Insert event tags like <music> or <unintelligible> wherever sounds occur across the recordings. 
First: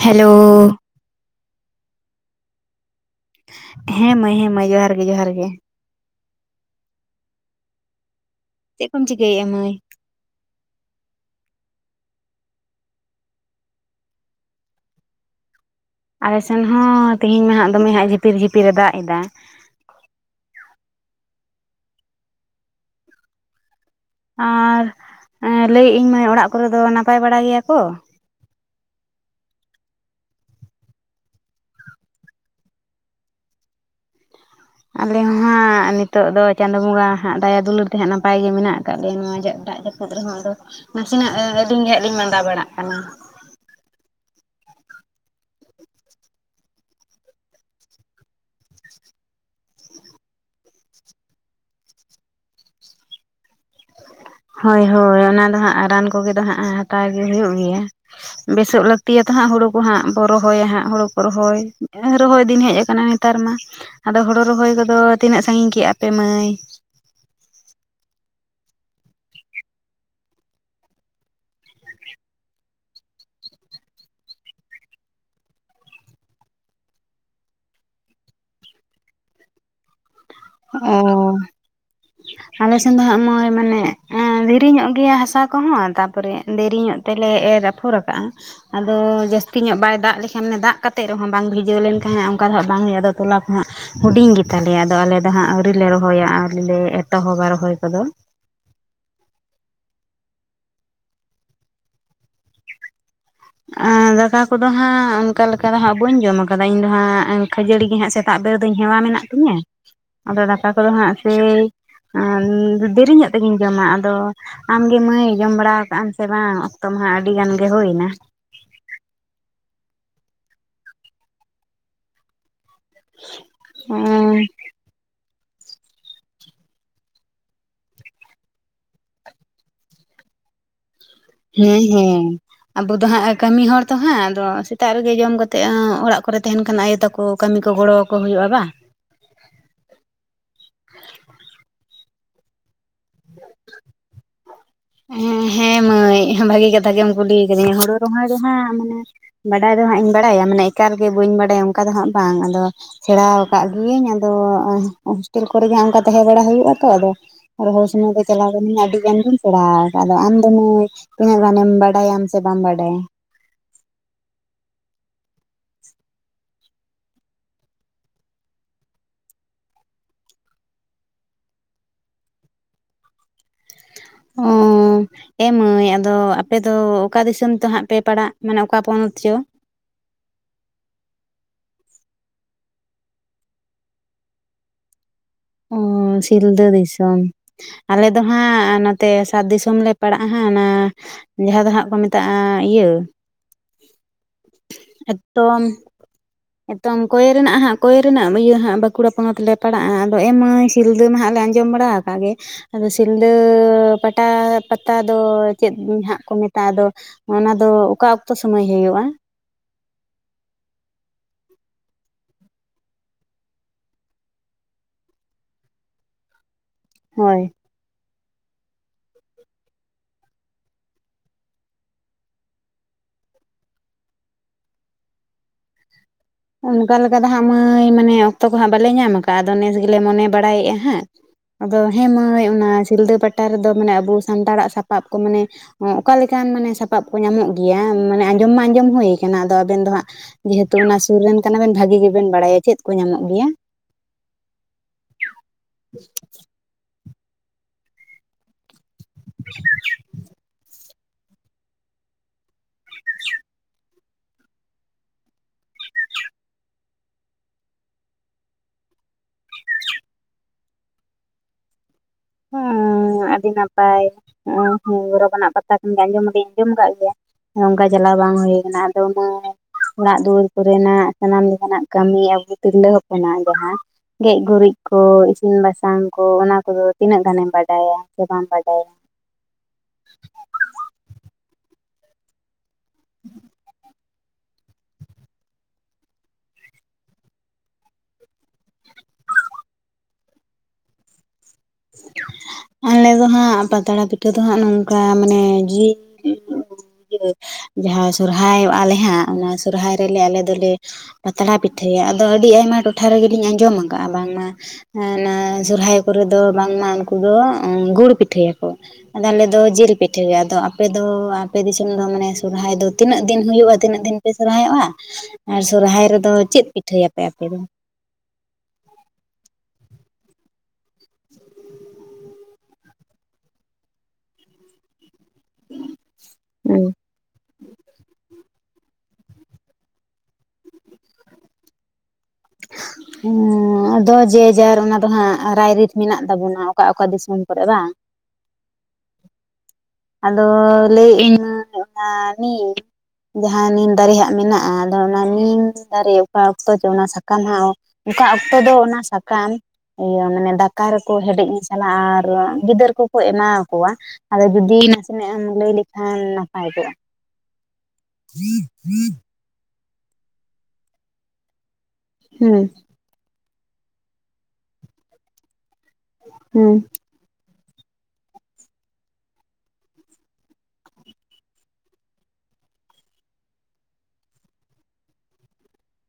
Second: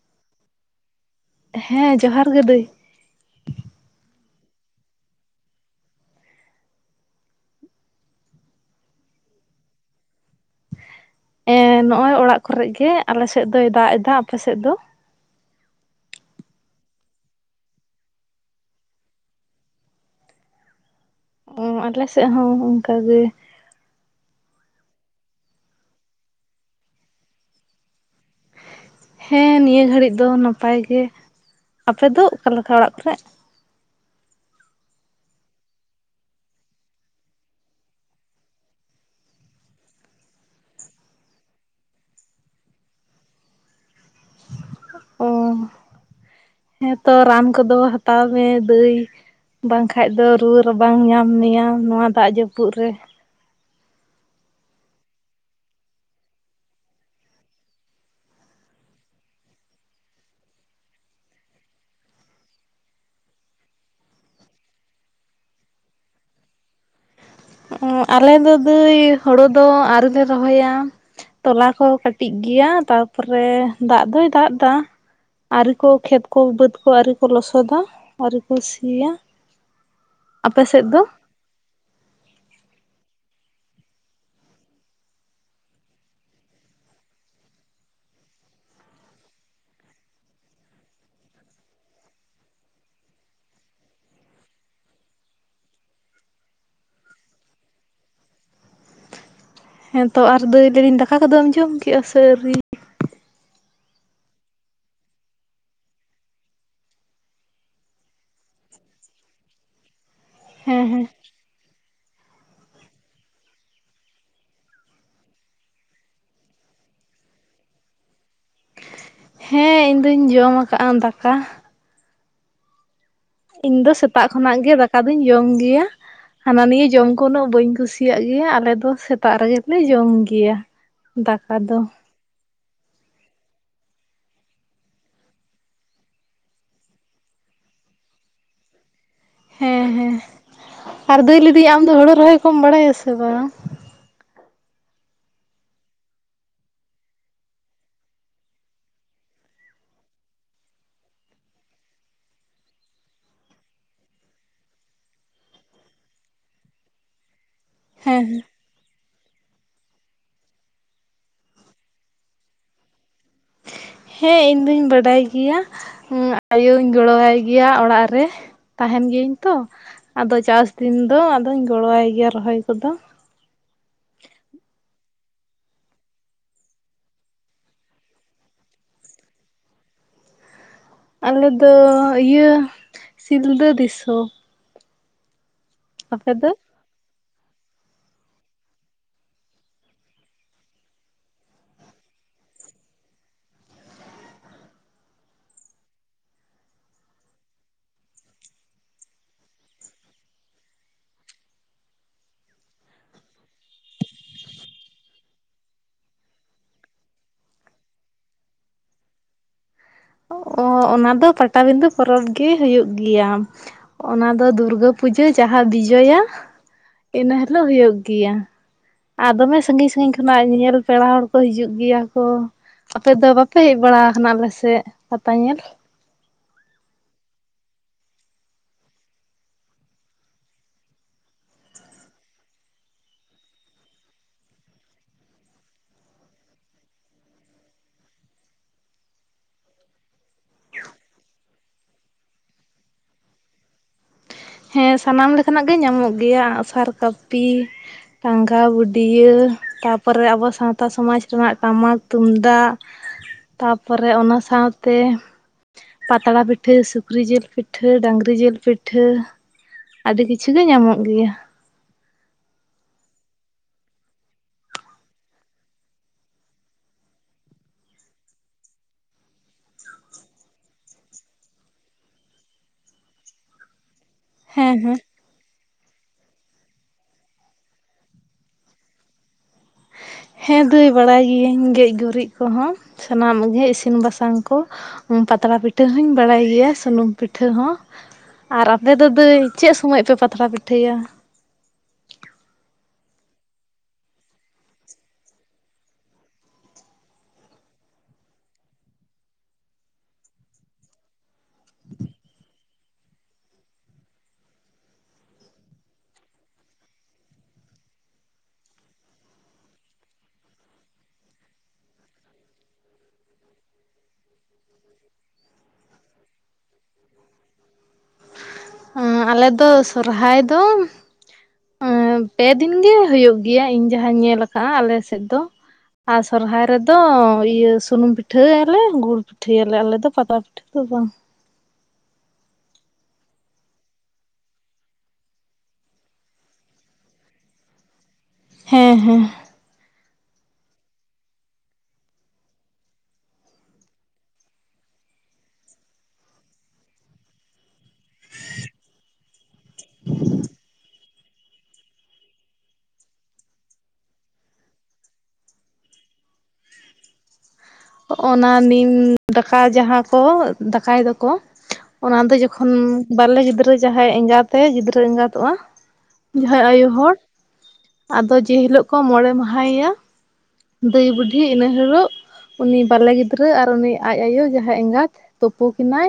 Hello. ᱦᱮᱸ ᱡᱚᱦᱟᱨ ᱜᱮ ᱫᱟᱹᱭ ᱦᱮᱸ ᱢᱟᱹᱭ ᱦᱮᱸ ᱢᱟᱹᱭ ᱡᱚᱦᱟᱨ ᱜᱮ ᱡᱚᱦᱟᱨ ᱜᱮ ᱾ ᱪᱮᱜ ᱠᱚᱢ ᱪᱤᱠᱟᱹᱭᱮᱜᱼᱟ ᱢᱟᱹᱭ? ᱮ ᱱᱚᱜᱼᱚᱭ ᱚᱲᱟᱜ ᱠᱚᱨᱮ ᱜᱮ ᱟᱞᱮ ᱥᱮᱫ ᱫᱚᱭ ᱫᱟᱜ ᱮᱫᱟ ᱾ ᱟᱯᱮ ᱥᱮᱫ ᱫᱚ? ᱟᱞᱮ ᱥᱮᱱ ᱦᱚᱸ ᱛᱤᱦᱤᱧ ᱢᱟ ᱦᱟᱸᱜ ᱫᱚᱢᱮ ᱦᱟᱸᱜ ᱡᱷᱤᱯᱤᱨ ᱡᱷᱤᱯᱤᱨᱮ ᱫᱟᱜ ᱮᱫᱟ ᱾ ᱚ ᱟᱞᱮ ᱥᱮᱜ ᱦᱚᱸ ᱚᱝᱠᱟ ᱜᱮ ᱾ ᱟᱨ ᱮ ᱞᱟᱹᱭᱮᱜ ᱤᱧ ᱢᱟᱹᱭ ᱚᱲᱟᱜ ᱠᱚᱨᱮᱫᱚ ᱱᱟᱯᱟᱭ ᱵᱟᱲᱟ ᱜᱮᱭᱟ ᱠᱚ? ᱦᱮᱸ ᱱᱤᱭᱟᱹ ᱜᱷᱟᱹᱲᱤᱡ ᱫᱚ ᱱᱟᱯᱟᱭ ᱜᱮ ᱾ ᱟᱯᱮ ᱫᱚ ᱚᱠᱟᱞᱮᱠᱟ ᱚᱲᱟᱜ ᱠᱚᱨᱮᱜ? ᱟᱞᱮ ᱦᱚᱸ ᱦᱟᱸᱜ ᱱᱤᱛᱚᱜ ᱫᱚ ᱪᱟᱸᱫᱳ ᱵᱚᱸᱜᱟ ᱦᱟᱸᱜ ᱫᱟᱭᱟ ᱫᱩᱞᱟᱹᱲ ᱛᱮ ᱦᱟᱸᱜ ᱱᱟᱯᱟᱭ ᱜᱮ ᱢᱮᱱᱟᱜ ᱟᱠᱟᱫ ᱞᱮᱭᱟ ᱱᱚᱣᱟ ᱡᱟᱜ ᱰᱟᱜ ᱡᱟ ᱯᱩᱫ ᱨᱮᱦᱚᱸ ᱟᱫᱚ ᱱᱟᱥᱮᱱᱟᱜ ᱟᱹᱞᱤᱧ ᱜᱮ ᱦᱟᱸᱜ ᱞᱤᱧ ᱢᱟᱸᱫᱟ ᱵᱟᱲᱟᱜ ᱠᱟᱱᱟ ᱾ ᱚ, ᱦᱮᱸ ᱛᱚ ᱨᱟᱱ ᱠᱚᱫᱚ ᱦᱟᱛᱟᱣ ᱢᱮ ᱫᱟᱹᱭ᱾ ᱵᱟᱝᱠᱷᱟᱡ ᱫᱚ ᱨᱩᱣᱟᱹ ᱨᱟᱵᱟᱝ ᱧᱟᱢ ᱢᱮᱭᱟ ᱱᱚᱣᱟ ᱫᱟᱜ ᱡᱟᱹᱯᱩᱫ ᱨᱮ ᱾ ᱦᱳᱭ ᱦᱳᱭ ᱚᱱᱟ ᱫᱚ ᱦᱟᱸᱜ ᱨᱟᱱ ᱠᱚᱜᱮ ᱫᱚ ᱦᱟᱸᱜ ᱦᱟᱛᱟᱣ ᱜᱮ ᱦᱩᱭᱩᱜ ᱜᱮᱭᱟ ᱾ ᱵᱮᱥᱚᱜ ᱞᱟᱹᱠᱛᱤᱭᱟᱛᱚ ᱦᱟᱸᱜ ᱦᱩᱲᱩ ᱠᱚ ᱦᱟᱸᱜ ᱵᱚ ᱨᱚᱦᱚᱭᱟ ᱦᱟᱸᱜ ᱦᱩᱲᱩ ᱠᱚ ᱨᱚᱦᱚᱭ, ᱨᱚᱦᱚᱭ ᱫᱤᱱ ᱦᱮᱡ ᱟᱠᱟᱱᱟ ᱱᱤ ᱛᱟᱨ ᱢᱟ, ᱟᱫᱚ ᱦᱳᱲᱳ ᱨᱚᱦᱚᱭ ᱠᱚᱫᱚ ᱛᱤᱱᱟᱹᱜ ᱥᱟᱺᱜᱤᱧ ᱠᱮᱜᱼᱟ ᱯᱮ ᱢᱟᱹᱭ? ᱚᱸ, ᱟᱞᱮ ᱫᱚ ᱫᱟᱹᱭ ᱦᱳᱲᱳ ᱫᱚ ᱟᱹᱣᱨᱮ ᱨᱚᱦᱚᱭᱟ ᱾ ᱛᱚᱞᱟ ᱠᱚ ᱠᱟᱹᱴᱤᱡ ᱜᱮᱭᱟ ᱛᱟᱯᱚᱨᱮ ᱫᱟᱜ ᱫᱚᱭ ᱫᱟᱜᱫᱟ ᱾ ᱟᱹᱨᱤ ᱠᱚ ᱠᱷᱮᱛ ᱠᱚ ᱵᱟᱹᱫᱽ ᱠᱚ ᱟᱹᱣᱨᱤ ᱠᱚ ᱞᱚᱥᱚᱫᱟ ᱟᱹᱨᱤ ᱠᱚ ᱥᱤᱭᱟ ᱾ ᱚᱻ <unintelligible> ᱟᱞᱮ ᱥᱮᱱ ᱫᱚ ᱦᱟᱸᱜ ᱢᱟᱹᱭ ᱢᱟᱱᱮ ᱮᱸ ᱫᱷᱤᱨᱤ ᱧᱚᱜ ᱜᱮᱭᱟ ᱦᱟᱥᱟ ᱠᱚᱦᱚᱸ ᱛᱟᱯᱚᱨᱮ ᱫᱮᱨᱤᱧᱚᱜ ᱛᱮᱞᱮ ᱮᱨ ᱟᱯᱷᱚᱨ ᱠᱟᱜᱼᱟ ᱾ ᱟᱫᱚ ᱡᱟᱹᱥᱛᱤ ᱧᱚᱜ ᱵᱟᱭ ᱫᱟᱜ ᱞᱮᱠᱷᱟᱱ ᱚᱱᱮ ᱫᱟᱜ ᱠᱟᱛᱮᱫ ᱨᱮᱦᱚᱸ ᱵᱟᱝ ᱵᱷᱤᱡᱟᱹᱣ ᱞᱮᱱᱠᱷᱟᱡ ᱦᱟᱸᱜ ᱚᱝᱠᱟ ᱫᱚ ᱦᱟᱸᱜ ᱵᱟᱝ ᱦᱩᱭᱩᱜᱼᱟ, ᱟᱫᱚ ᱛᱚᱞᱟ ᱠᱚ ᱦᱟᱸᱜ ᱦᱩᱰᱤᱧ ᱜᱮᱛᱟᱞᱮᱭᱟ ᱟᱫᱚ ᱟᱞᱮ ᱫᱚ ᱦᱟᱸᱜ ᱟᱹᱣᱨᱤ ᱞᱮ ᱨᱚᱦᱚᱭᱟ ᱟᱹᱣᱨᱤ ᱞᱮ ᱮᱛᱚᱦᱚᱵᱟ ᱨᱚᱦᱚᱭ ᱠᱚᱫᱚ ᱾ ᱦᱮᱸᱛᱚ ᱟᱨ ᱫᱟᱹᱭ ᱞᱟᱹᱭᱫᱟᱧ ᱫᱟᱠᱟ ᱠᱚᱫᱚᱢ ᱡᱚᱢ ᱠᱮᱜᱼᱟ ᱥᱮ ᱟᱹᱣᱨᱤ? ᱟᱸ ᱫᱟᱠᱟ ᱠᱚᱫᱚ ᱦᱟᱸᱜ ᱚᱱᱠᱟ ᱞᱮᱠᱟ ᱫᱚ ᱦᱟᱸᱜ ᱵᱟᱹᱧ ᱡᱚᱢ ᱠᱟᱫᱟ, ᱤᱧ ᱫᱚ ᱦᱟᱸᱜ ᱠᱷᱟᱹᱡᱟᱹᱲᱤ ᱜᱮ ᱦᱟᱸᱜ ᱥᱮ ᱛᱟᱜ ᱵᱮᱨ ᱫᱚᱧ ᱦᱮᱣᱟ ᱢᱮᱱᱟᱜ ᱛᱤᱧᱟᱹ ᱾ ᱟᱫᱚ ᱫᱟᱠᱟ ᱠᱚᱫᱚ ᱦᱟᱸᱜ <unintelligible> ᱚᱸᱻ ᱫᱮᱨᱤᱧᱚᱜ ᱛᱮᱜᱤᱧ ᱡᱚᱢᱟ ᱟᱫᱚ ᱟᱢᱜᱮ ᱢᱟᱹᱭ ᱡᱚᱢ ᱵᱟᱲᱟ ᱠᱟᱜᱼᱟ ᱟᱢ ᱥᱮ ᱵᱟᱝ ᱚᱠᱛᱚ ᱢᱟ ᱦᱟᱜ ᱟᱹᱰᱤ ᱜᱟᱱ ᱜᱮ ᱦᱩᱭᱱᱟ? ᱦᱮᱸ ᱤᱧᱫᱩᱧ ᱡᱚᱢ ᱟᱠᱟᱜᱼᱟ ᱫᱟᱠᱟ ᱾ ᱤᱧ ᱫᱚ ᱥᱮᱛᱟᱜ ᱠᱷᱚᱱᱟᱜ ᱜᱮ ᱫᱟᱠᱟ ᱫᱩᱧ ᱡᱚᱢ ᱜᱮᱭᱟ ᱾ ᱦᱟᱱᱟ ᱱᱤᱭᱟᱹ ᱡᱚᱢ ᱠᱚ ᱩᱱᱟᱹᱜ ᱵᱟᱹᱧ ᱠᱩᱥᱤᱭᱟᱜ ᱜᱮᱭᱟ, ᱟᱞᱮ ᱫᱚ ᱥᱮᱛᱟᱜ ᱨᱮ ᱜᱮ ᱞᱮ ᱡᱚᱢ ᱜᱮᱭᱟ ᱾ ᱦᱮᱸ ᱦᱮᱸ ᱾ ᱟᱵᱚ ᱫᱚ ᱦᱟᱸᱜ ᱠᱟᱹᱢᱤ ᱦᱚᱲ ᱛᱚ ᱦᱟᱸᱜ ᱟᱫᱚ ᱥᱮᱛᱟᱜ ᱨᱮᱜᱮ ᱡᱚᱢ ᱠᱟᱛᱮ ᱟᱸ ᱚᱲᱟᱜ ᱠᱚᱨᱮ ᱛᱟᱦᱮᱱ ᱠᱷᱟᱱ ᱟᱭᱳ ᱛᱟᱠᱚ ᱠᱟᱹᱢᱤ ᱠᱚ ᱜᱚᱲᱚ ᱟᱠᱚ ᱦᱩᱭᱩᱜᱼᱟ ᱵᱟᱝ? ᱦᱮᱸ, ᱦᱮᱸ, ᱟᱨ ᱫᱟᱹᱭ ᱞᱟᱹᱭᱫᱟᱧ ᱟᱢᱫᱚ ᱦᱳᱲᱳ ᱨᱚᱦᱚᱭ ᱠᱚᱢ ᱵᱟᱲᱟᱭᱟ ᱥᱮ ᱵᱟᱝ? ᱦᱮᱸ ᱦᱮᱸ ᱢᱟᱹᱭ ᱵᱷᱟᱜᱤ ᱠᱟᱛᱷᱟ ᱜᱮᱢ ᱠᱩᱞᱤ ᱟᱠᱟᱫᱤᱧᱟ ᱦᱩᱲᱩ ᱨᱚᱦᱚᱭ ᱨᱮᱦᱟᱸᱜ ᱢᱟᱱᱮ ᱵᱟᱰᱟᱭ ᱫᱚ ᱦᱟᱸᱜ ᱤᱧ ᱵᱟᱲᱟᱭᱟ ᱢᱟᱱᱮ ᱮᱠᱟᱞᱜᱮ ᱵᱟᱹᱧ ᱵᱟᱰᱟᱭᱟ ᱚᱝᱠᱟ ᱫᱚ ᱦᱟᱸᱜ ᱵᱟᱝ, ᱟᱫᱚ ᱥᱮᱬᱟ ᱟᱠᱟᱜ ᱜᱤᱭᱟᱹᱧ ᱟᱫᱚ ᱦᱳᱥᱴᱮᱞ ᱠᱚᱨᱮ ᱜᱮ ᱦᱟᱸᱜ ᱚᱝᱠᱟ ᱛᱟᱦᱮᱸ ᱵᱟᱲᱟ ᱦᱩᱭᱩᱜᱼᱟ ᱛᱚ, ᱟᱫᱚ ᱨᱚᱦᱚᱭ ᱥᱚᱢᱚᱭ ᱫᱚ ᱦᱮᱸ ᱦᱮᱸ ᱪᱟᱞᱟᱣ <unintelligible> ᱟᱹᱰᱤ ᱜᱟᱱ ᱜᱮᱧ ᱥᱮᱲᱟ ᱠᱟᱫᱟ ᱾ ᱟᱢ ᱫᱚ ᱢᱟᱹᱭ ᱛᱤᱱᱟᱹᱜ ᱜᱟᱱᱮᱢ ᱵᱟᱰᱟᱭᱟᱢ ᱥᱮ ᱵᱟᱢ ᱵᱟᱰᱟᱭᱟ? ᱦᱮᱸ ᱤᱧ ᱫᱩᱧ ᱵᱟᱰᱟᱭ ᱜᱮᱭᱟ, ᱟᱭᱳᱧ ᱜᱚᱲᱚ ᱟᱭ ᱜᱮᱭᱟ ᱚᱲᱟᱜ ᱨᱮ ᱾ ᱛᱟᱦᱮᱱ ᱜᱤᱭᱟᱹᱧ ᱛᱚ, ᱟᱫᱚ ᱪᱟᱥ ᱫᱤᱱ ᱫᱚ ᱟᱫᱚᱧ ᱜᱚᱲᱚᱣᱟᱭ ᱜᱮᱭᱟ ᱨᱚᱦᱚᱭ ᱠᱚᱫᱚ ᱾ ᱚᱸᱻ ᱮ ᱢᱟᱹᱭ ᱟᱫᱚ ᱟᱯᱮ ᱫᱚ ᱚᱠᱟ ᱫᱤᱥᱚᱢ ᱛᱚ ᱦᱟᱸᱜ ᱯᱮ ᱯᱟᱲᱟᱜ ᱢᱟᱱᱮ ᱚᱠᱟ ᱯᱚᱱᱚᱛ ᱪᱚ? ᱟᱞᱮ ᱫᱚ ᱤᱭᱟᱹ ᱥᱤᱞᱫᱟᱹ ᱫᱤᱥᱚ ᱾ ᱚ ᱫᱚ? ᱥᱤᱞᱫᱟᱹ ᱫᱤᱥᱚᱢ ᱾ ᱟᱞᱮ ᱫᱚ ᱦᱟᱸᱜ ᱱᱚᱛᱮ ᱥᱟᱛ ᱫᱤᱥᱚᱢ ᱞᱮ ᱯᱟᱲᱟᱜ-ᱟ ᱦᱟᱸᱜ ᱚᱱᱟ ᱡᱟᱦᱟᱸ ᱫᱚ ᱦᱟᱸᱜ ᱠᱚ ᱢᱮᱛᱟᱜ-ᱟ ᱤᱭᱟᱹ <inaudible> ᱮᱛᱚᱢ ᱮᱛᱚᱢ ᱠᱚᱭᱮ ᱨᱮᱱᱟᱜ ᱦᱟᱸᱜ ᱠᱚᱭᱮ ᱨᱮᱱᱟᱜ ᱤᱭᱟᱹ ᱦᱟᱸᱜ ᱵᱟᱸᱠᱩᱲᱟ ᱯᱚᱱᱚᱛ ᱞᱮ ᱯᱟᱲᱟᱜ-ᱟ ᱾ ᱮ ᱢᱟᱹᱭ ᱥᱤᱞᱫᱟᱹ ᱢᱟ ᱦᱟᱜ ᱞᱮ ᱟᱸᱡᱚᱢ ᱵᱟᱲᱟ ᱟᱠᱟᱫ ᱜᱮ ᱾ ᱟᱫᱚ ᱥᱤᱞᱫᱟᱹ ᱯᱟᱴᱟ ᱯᱟᱛᱟ ᱫᱚ ᱪᱮᱫ ᱦᱟᱸᱜ ᱠᱚ ᱢᱮᱛᱟᱜ-ᱟ ᱟᱫᱚ ᱚᱱᱟ ᱫᱚ ᱚᱠᱟ ᱚᱠᱛᱚ ᱥᱩᱢᱚᱭ ᱦᱩᱭᱩᱜ-ᱟ? ᱚ ᱚᱱᱟ ᱫᱚ ᱯᱟᱴᱟᱵᱤᱱᱫᱷᱟᱹ ᱯᱚᱨᱚᱵᱽ ᱜᱮ ᱦᱩᱭᱩᱜ ᱜᱮᱭᱟ ᱾ ᱚᱱᱟ ᱫᱚ ᱫᱩᱨᱜᱟᱹ ᱯᱩᱡᱟᱹ ᱡᱟᱦᱟᱸ ᱵᱤᱡᱚᱭᱟ <inaudible> ᱤᱱᱟ ᱦᱳᱭ ᱦᱤᱞᱳᱜ ᱦᱩᱭᱩᱜ ᱜᱮᱭᱟ ᱾ ᱟᱨ ᱫᱚᱢᱮ ᱥᱟᱺᱜᱤᱧ ᱥᱟᱺᱜᱤᱧ ᱠᱷᱚᱱᱟᱜ ᱧᱮᱞ ᱯᱮᱲᱟ ᱦᱚᱲ ᱠᱚ ᱦᱤᱡᱩᱜ ᱜᱮᱭᱟ ᱠᱚ ᱾ ᱟᱯᱮ ᱫᱚ ᱵᱟᱯᱮ ᱦᱮᱡ ᱵᱟᱲᱟ ᱟᱠᱟᱱᱟ ᱟᱞᱮ ᱥᱮᱫ ᱯᱟᱛᱟ ᱧᱮᱞ? ᱚᱱᱠᱟ ᱞᱮᱠᱟ ᱫᱚ ᱦᱟᱸᱜ ᱢᱟᱹᱭ ᱢᱟᱱᱮ ᱚᱠᱛᱚ ᱠᱚᱦᱟᱸᱜ ᱵᱟᱞᱮ ᱧᱟᱢ ᱟᱠᱟᱜ-ᱟ ᱟᱫᱚ ᱱᱮᱥ ᱜᱮᱞᱮ ᱢᱚᱱᱮ ᱵᱟᱲᱟᱭᱮᱫ-ᱟ ᱦᱟᱸᱜ ᱟᱫᱚ ᱦᱮᱸ ᱢᱟᱹᱭ ᱚᱱᱟ ᱥᱤᱞᱫᱟᱹ ᱯᱟᱴᱟ ᱨᱮᱫᱚ ᱢᱟᱱᱮ ᱟᱵᱚ ᱥᱟᱱᱛᱟᱲᱟᱜ ᱥᱟᱯᱟᱵ ᱠᱚ ᱢᱟᱱᱮ ᱚᱠᱟ ᱞᱮᱠᱟᱱ ᱢᱟᱱᱮ ᱥᱟᱯᱟᱵ ᱠᱚ ᱧᱟᱢᱚᱜ ᱜᱮᱭᱟ ᱢᱟᱱᱮ ᱟᱸᱡᱚᱢ ᱢᱟ ᱟᱸᱡᱚᱢ ᱦᱩᱭ ᱠᱟᱱᱟ ᱾ ᱟᱫᱚ ᱟᱵᱮᱱ ᱫᱚ ᱦᱟᱸᱜ ᱡᱮᱦᱮᱛᱩ ᱚᱱᱟ ᱥᱩᱨ ᱨᱮᱱ ᱠᱟᱱᱟ ᱵᱮᱱ ᱵᱷᱟᱹᱜᱤ ᱜᱮᱵᱮᱱ ᱵᱟᱲᱟᱭᱟ ᱪᱮᱫ ᱠᱚ ᱧᱟᱢᱚᱜ ᱜᱮᱭᱟ‌? ᱦᱮᱸ ᱥᱟᱱᱟᱢ ᱞᱮᱠᱟᱱᱟᱜ ᱜᱮ ᱧᱟᱢᱚᱜ ᱜᱮᱭᱟ ᱟᱸᱜ ᱥᱟᱨ ᱠᱟᱹᱯᱤ ᱴᱟᱸᱜᱟ ᱵᱩᱰ ᱭᱟᱹ ᱛᱟᱨᱯᱚᱨᱮ ᱟᱵᱚ ᱥᱟᱶ ᱛᱟ ᱥᱚᱢᱟᱡᱽ ᱨᱮᱱᱟᱜ ᱴᱟᱢᱟᱠ ᱛᱩᱢᱫᱟᱜ <inaudible> ᱛᱟᱯᱚᱨᱮ ᱚᱱᱟ ᱥᱟᱶᱛᱮ ᱯᱟᱛᱲᱟ ᱯᱤᱴᱷᱟᱹ ᱥᱩᱠᱨᱤ ᱡᱤᱞ ᱯᱤᱴᱷᱟᱹ ᱰᱟᱹᱝᱨᱤ ᱡᱤᱞ ᱯᱤᱴᱷᱟᱹ ᱟᱹᱰᱤ ᱠᱤᱪᱷᱩ ᱜᱮ ᱧᱟᱢᱚᱜ ᱜᱮᱭᱟ ᱾ <inaudible> ᱦᱮᱸ ᱟᱹᱰᱤ ᱱᱟᱯᱟᱭ ᱱᱚᱜ-ᱚᱭ ᱜᱚᱨᱚᱵᱽ ᱟᱱᱟᱜ ᱯᱟᱛᱟ ᱠᱟᱱ ᱜᱮ ᱟᱸᱡᱚᱢ ᱫᱚᱧ ᱟᱸᱡᱚᱢ ᱟᱠᱟᱫ ᱜᱮᱭᱟ ᱾ ᱚᱱᱠᱟ ᱪᱟᱞᱟᱣ ᱵᱟᱝ ᱦᱩᱭ ᱠᱟᱱᱟ ᱾ ᱟᱫᱚ ᱢᱟᱹᱭ ᱚᱲᱟᱜ ᱫᱩᱣᱟᱹᱨ ᱠᱚᱨᱮᱱᱟᱜ ᱥᱟᱱᱟᱢ ᱞᱮᱠᱟᱱᱟᱜ ᱠᱟᱹᱢᱤ ᱟᱵᱚ ᱛᱤᱨᱞᱟᱹ ᱦᱚᱯᱚᱱᱟᱜ ᱡᱟᱦᱟᱸ ᱜᱮᱡ ᱜᱩᱨᱤᱡ ᱦᱮᱸ ᱦᱮᱸ ᱠᱚ ᱤᱥᱤᱱ ᱵᱟᱥᱟᱝ ᱠᱚ ᱚᱱᱟ ᱠᱚᱫᱚ ᱛᱤᱱᱟᱹᱜ ᱜᱟᱱᱮᱢ ᱵᱟᱰᱟᱭᱟ ᱥᱮ ᱵᱟᱢ ᱵᱟᱰᱟᱭᱟ? ᱦᱮᱸ ᱫᱟᱹᱭ ᱵᱟᱲᱟᱭ ᱜᱤᱭᱟᱹᱧ ᱜᱮᱡ ᱜᱩᱨᱤᱡ ᱠᱚᱦᱚᱸ ᱥᱟᱱᱟᱢ ᱜᱮ ᱤᱥᱤᱱ ᱵᱟᱥᱟᱝ ᱠᱚ ᱾ ᱦᱩᱸ ᱯᱟᱛᱲᱟ ᱯᱤᱴᱷᱟᱹ ᱦᱚᱧ ᱵᱟᱲᱟᱭ ᱜᱮᱭᱟ ᱥᱩᱱᱩᱢ ᱯᱤᱴᱷᱟᱹ ᱦᱚᱸ ᱾ ᱟᱨ ᱟᱯᱮ ᱫᱚ ᱫᱟᱹᱭ ᱪᱮᱫ ᱥᱚᱢᱚᱭ ᱯᱮ ᱯᱟᱛᱲᱟ ᱯᱤᱴᱷᱟᱹᱭᱟ? ᱟᱞᱮ ᱫᱚ ᱦᱟᱸᱜ ᱯᱟᱛᱲᱟ ᱯᱤᱴᱷᱟᱹ ᱫᱚ ᱦᱟᱸᱜ ᱱᱚᱝᱠᱟ ᱢᱟᱱᱮ ᱡᱤᱞ ᱡᱟᱦᱟᱸ ᱥᱚᱨᱦᱟᱭᱚᱜ ᱟᱞᱮ ᱦᱟᱸᱜ ᱚᱱᱟ ᱥᱚᱨᱦᱟᱭ ᱨᱮᱞᱮ ᱟᱞᱮ ᱫᱚᱞᱮ ᱯᱟᱛᱲᱟ ᱯᱤᱴᱷᱟᱹᱭᱟ ᱾ ᱟᱫᱚ ᱟᱹᱰᱤ ᱟᱭᱢᱟ ᱴᱚᱴᱷᱟ ᱨᱮᱜᱮᱞᱤᱧ ᱟᱸᱡᱚᱢ ᱟᱠᱟᱫ-ᱟ ᱵᱟᱝᱢᱟ ᱚᱱᱟ ᱥᱚᱨᱦᱟᱭ ᱠᱚᱨᱮ ᱫᱚ ᱵᱟᱝᱢᱟ ᱩᱱᱠᱩ ᱫᱚ ᱜᱩᱲ ᱯᱤᱴᱷᱟᱹᱭᱟ ᱠᱚ ᱾ ᱟᱫᱚ ᱟᱞᱮ ᱫᱚ ᱡᱤᱞ ᱯᱤᱴᱷᱟᱹᱭᱟ ᱾ ᱟᱫᱚ ᱟᱯᱮ ᱫᱚ ᱟᱯᱮ ᱫᱤᱥᱚᱢ ᱫᱚ ᱢᱟᱱᱮ ᱥᱚᱨᱦᱟᱭ ᱫᱚ ᱛᱤᱱᱟᱹᱜ ᱫᱤᱱ ᱦᱩᱭᱩᱜ-ᱟ ᱛᱤᱱᱟᱹᱜ ᱫᱤᱱ ᱯᱮ ᱥᱚᱨᱦᱟᱭᱚᱜ-ᱟ ᱟᱨ ᱥᱚᱨᱦᱟᱭ ᱨᱮᱫᱚ ᱪᱮᱫ ᱯᱤᱴᱷᱟᱹᱭᱟ ᱯᱮ ᱟᱯᱮ ᱫᱚ? ᱟᱞᱮ ᱫᱚ ᱥᱚᱨᱦᱟᱭ ᱫᱚ ᱯᱮ ᱫᱤᱱ ᱜᱤ ᱦᱩᱭᱩᱜ ᱜᱮᱭᱟ ᱤᱧ ᱡᱟᱦᱟᱸᱧ ᱧᱮᱞ ᱟᱠᱟᱫ-ᱟ ᱟᱞᱮ ᱥᱮᱫ ᱫᱚ ᱾ ᱟᱨ ᱥᱚᱨᱦᱟᱭ ᱦᱩᱸ ᱨᱮᱫᱚ ᱤᱭᱟᱹ ᱥᱩᱱᱩᱢ ᱯᱤ ᱴᱷᱟᱹᱭᱟᱞᱮ ᱜᱩᱲ ᱯᱤᱴᱷᱟᱹᱭᱟᱞᱮ ᱟᱞᱮ ᱫᱚ ᱯᱟᱛᱲᱟ ᱯᱤᱴᱷᱟᱹ ᱫᱚ ᱵᱟᱝ ᱾ ᱦᱮᱸ ᱾ ᱟᱫᱚ ᱡᱮ ᱡᱟᱨ ᱚᱱᱟ ᱫᱚ ᱦᱟᱸᱜ ᱨᱟᱭ ᱨᱤᱛ ᱢᱮᱱᱟᱜ ᱛᱟᱵᱚᱱᱟ ᱚᱠᱟ ᱚᱠᱟ ᱫᱤᱥᱚᱢ ᱠᱚᱨᱮ ᱵᱟᱝ? ᱦᱮᱸ ᱦᱮᱸ ᱾ ᱟᱫᱚ ᱞᱟᱹᱭᱮᱫ ᱤᱧ ᱚᱱᱟ ᱱᱤᱢ ᱡᱟᱦᱟᱸ ᱱᱤᱢ ᱫᱟᱨᱮ ᱦᱟᱸᱜ ᱢᱮᱱᱟᱜᱼᱟ ᱟᱫᱚ ᱚᱱᱟ ᱱᱤᱢ ᱫᱟᱨᱮ ᱚᱠᱟ ᱚᱠᱛᱚ ᱪᱚ ᱚᱱᱟ ᱥᱟᱠᱟᱢ ᱦᱟᱸᱜ ᱚᱠᱟ ᱚᱠᱛᱚ ᱫᱚ ᱚᱱᱟ ᱥᱟᱠᱟᱢ ᱤᱭᱟᱹ ᱢᱟᱱᱮ ᱫᱟᱠᱟ ᱨᱮᱠᱚ ᱦᱮᱰᱮᱡ ᱢᱮᱥᱟᱞᱟ ᱟᱨ ᱜᱤᱫᱟᱹᱨ ᱠᱚᱠᱚ ᱮᱢᱟ ᱠᱚᱣᱟ ᱟᱫᱚ ᱡᱩᱫᱤ ᱱᱟᱥᱮᱱᱟᱜ ᱮᱢ ᱞᱟᱹᱭ ᱞᱮᱠᱷᱟᱱ ᱱᱟᱯᱟᱭ ᱠᱚᱜᱼᱟ। ᱚᱱᱟ ᱱᱤᱢ ᱫᱟᱠᱟ ᱡᱟᱦᱟᱸ ᱠᱚ ᱫᱟᱠᱟᱭ ᱫᱚᱠᱚ ᱚᱱᱟ ᱫᱚ ᱦᱩᱸ ᱡᱚᱠᱷᱚᱱ ᱵᱟᱞᱮ ᱜᱤᱫᱽᱨᱟᱹ ᱡᱟᱦᱟᱸᱭ ᱮᱸᱜᱟᱛᱮ ᱜᱤᱫᱽᱨᱟᱹ ᱮᱸᱜᱟᱛᱚᱜᱼᱟ ᱡᱟᱦᱟᱸᱭ ᱦᱩᱸ ᱟᱭᱳ ᱦᱚᱲ ᱟᱫᱚ ᱡᱮᱦᱤᱞᱚᱜ ᱠᱚ ᱢᱚᱬᱮ ᱢᱟᱦᱟᱭᱮᱭᱟ ᱫᱟᱹᱭ ᱵᱩᱰᱷᱤ ᱤᱱᱟᱹ ᱦᱤᱞᱚᱜ ᱩᱱᱤ ᱵᱟᱞᱮ ᱜᱤᱫᱽᱨᱟᱹ ᱟᱨ ᱩᱱᱤ ᱟᱡ ᱟᱭᱳ ᱡᱟᱦᱟᱸ ᱮᱸᱜᱟᱛ ᱛᱩᱯᱩ ᱠᱤᱱᱟᱭ᱾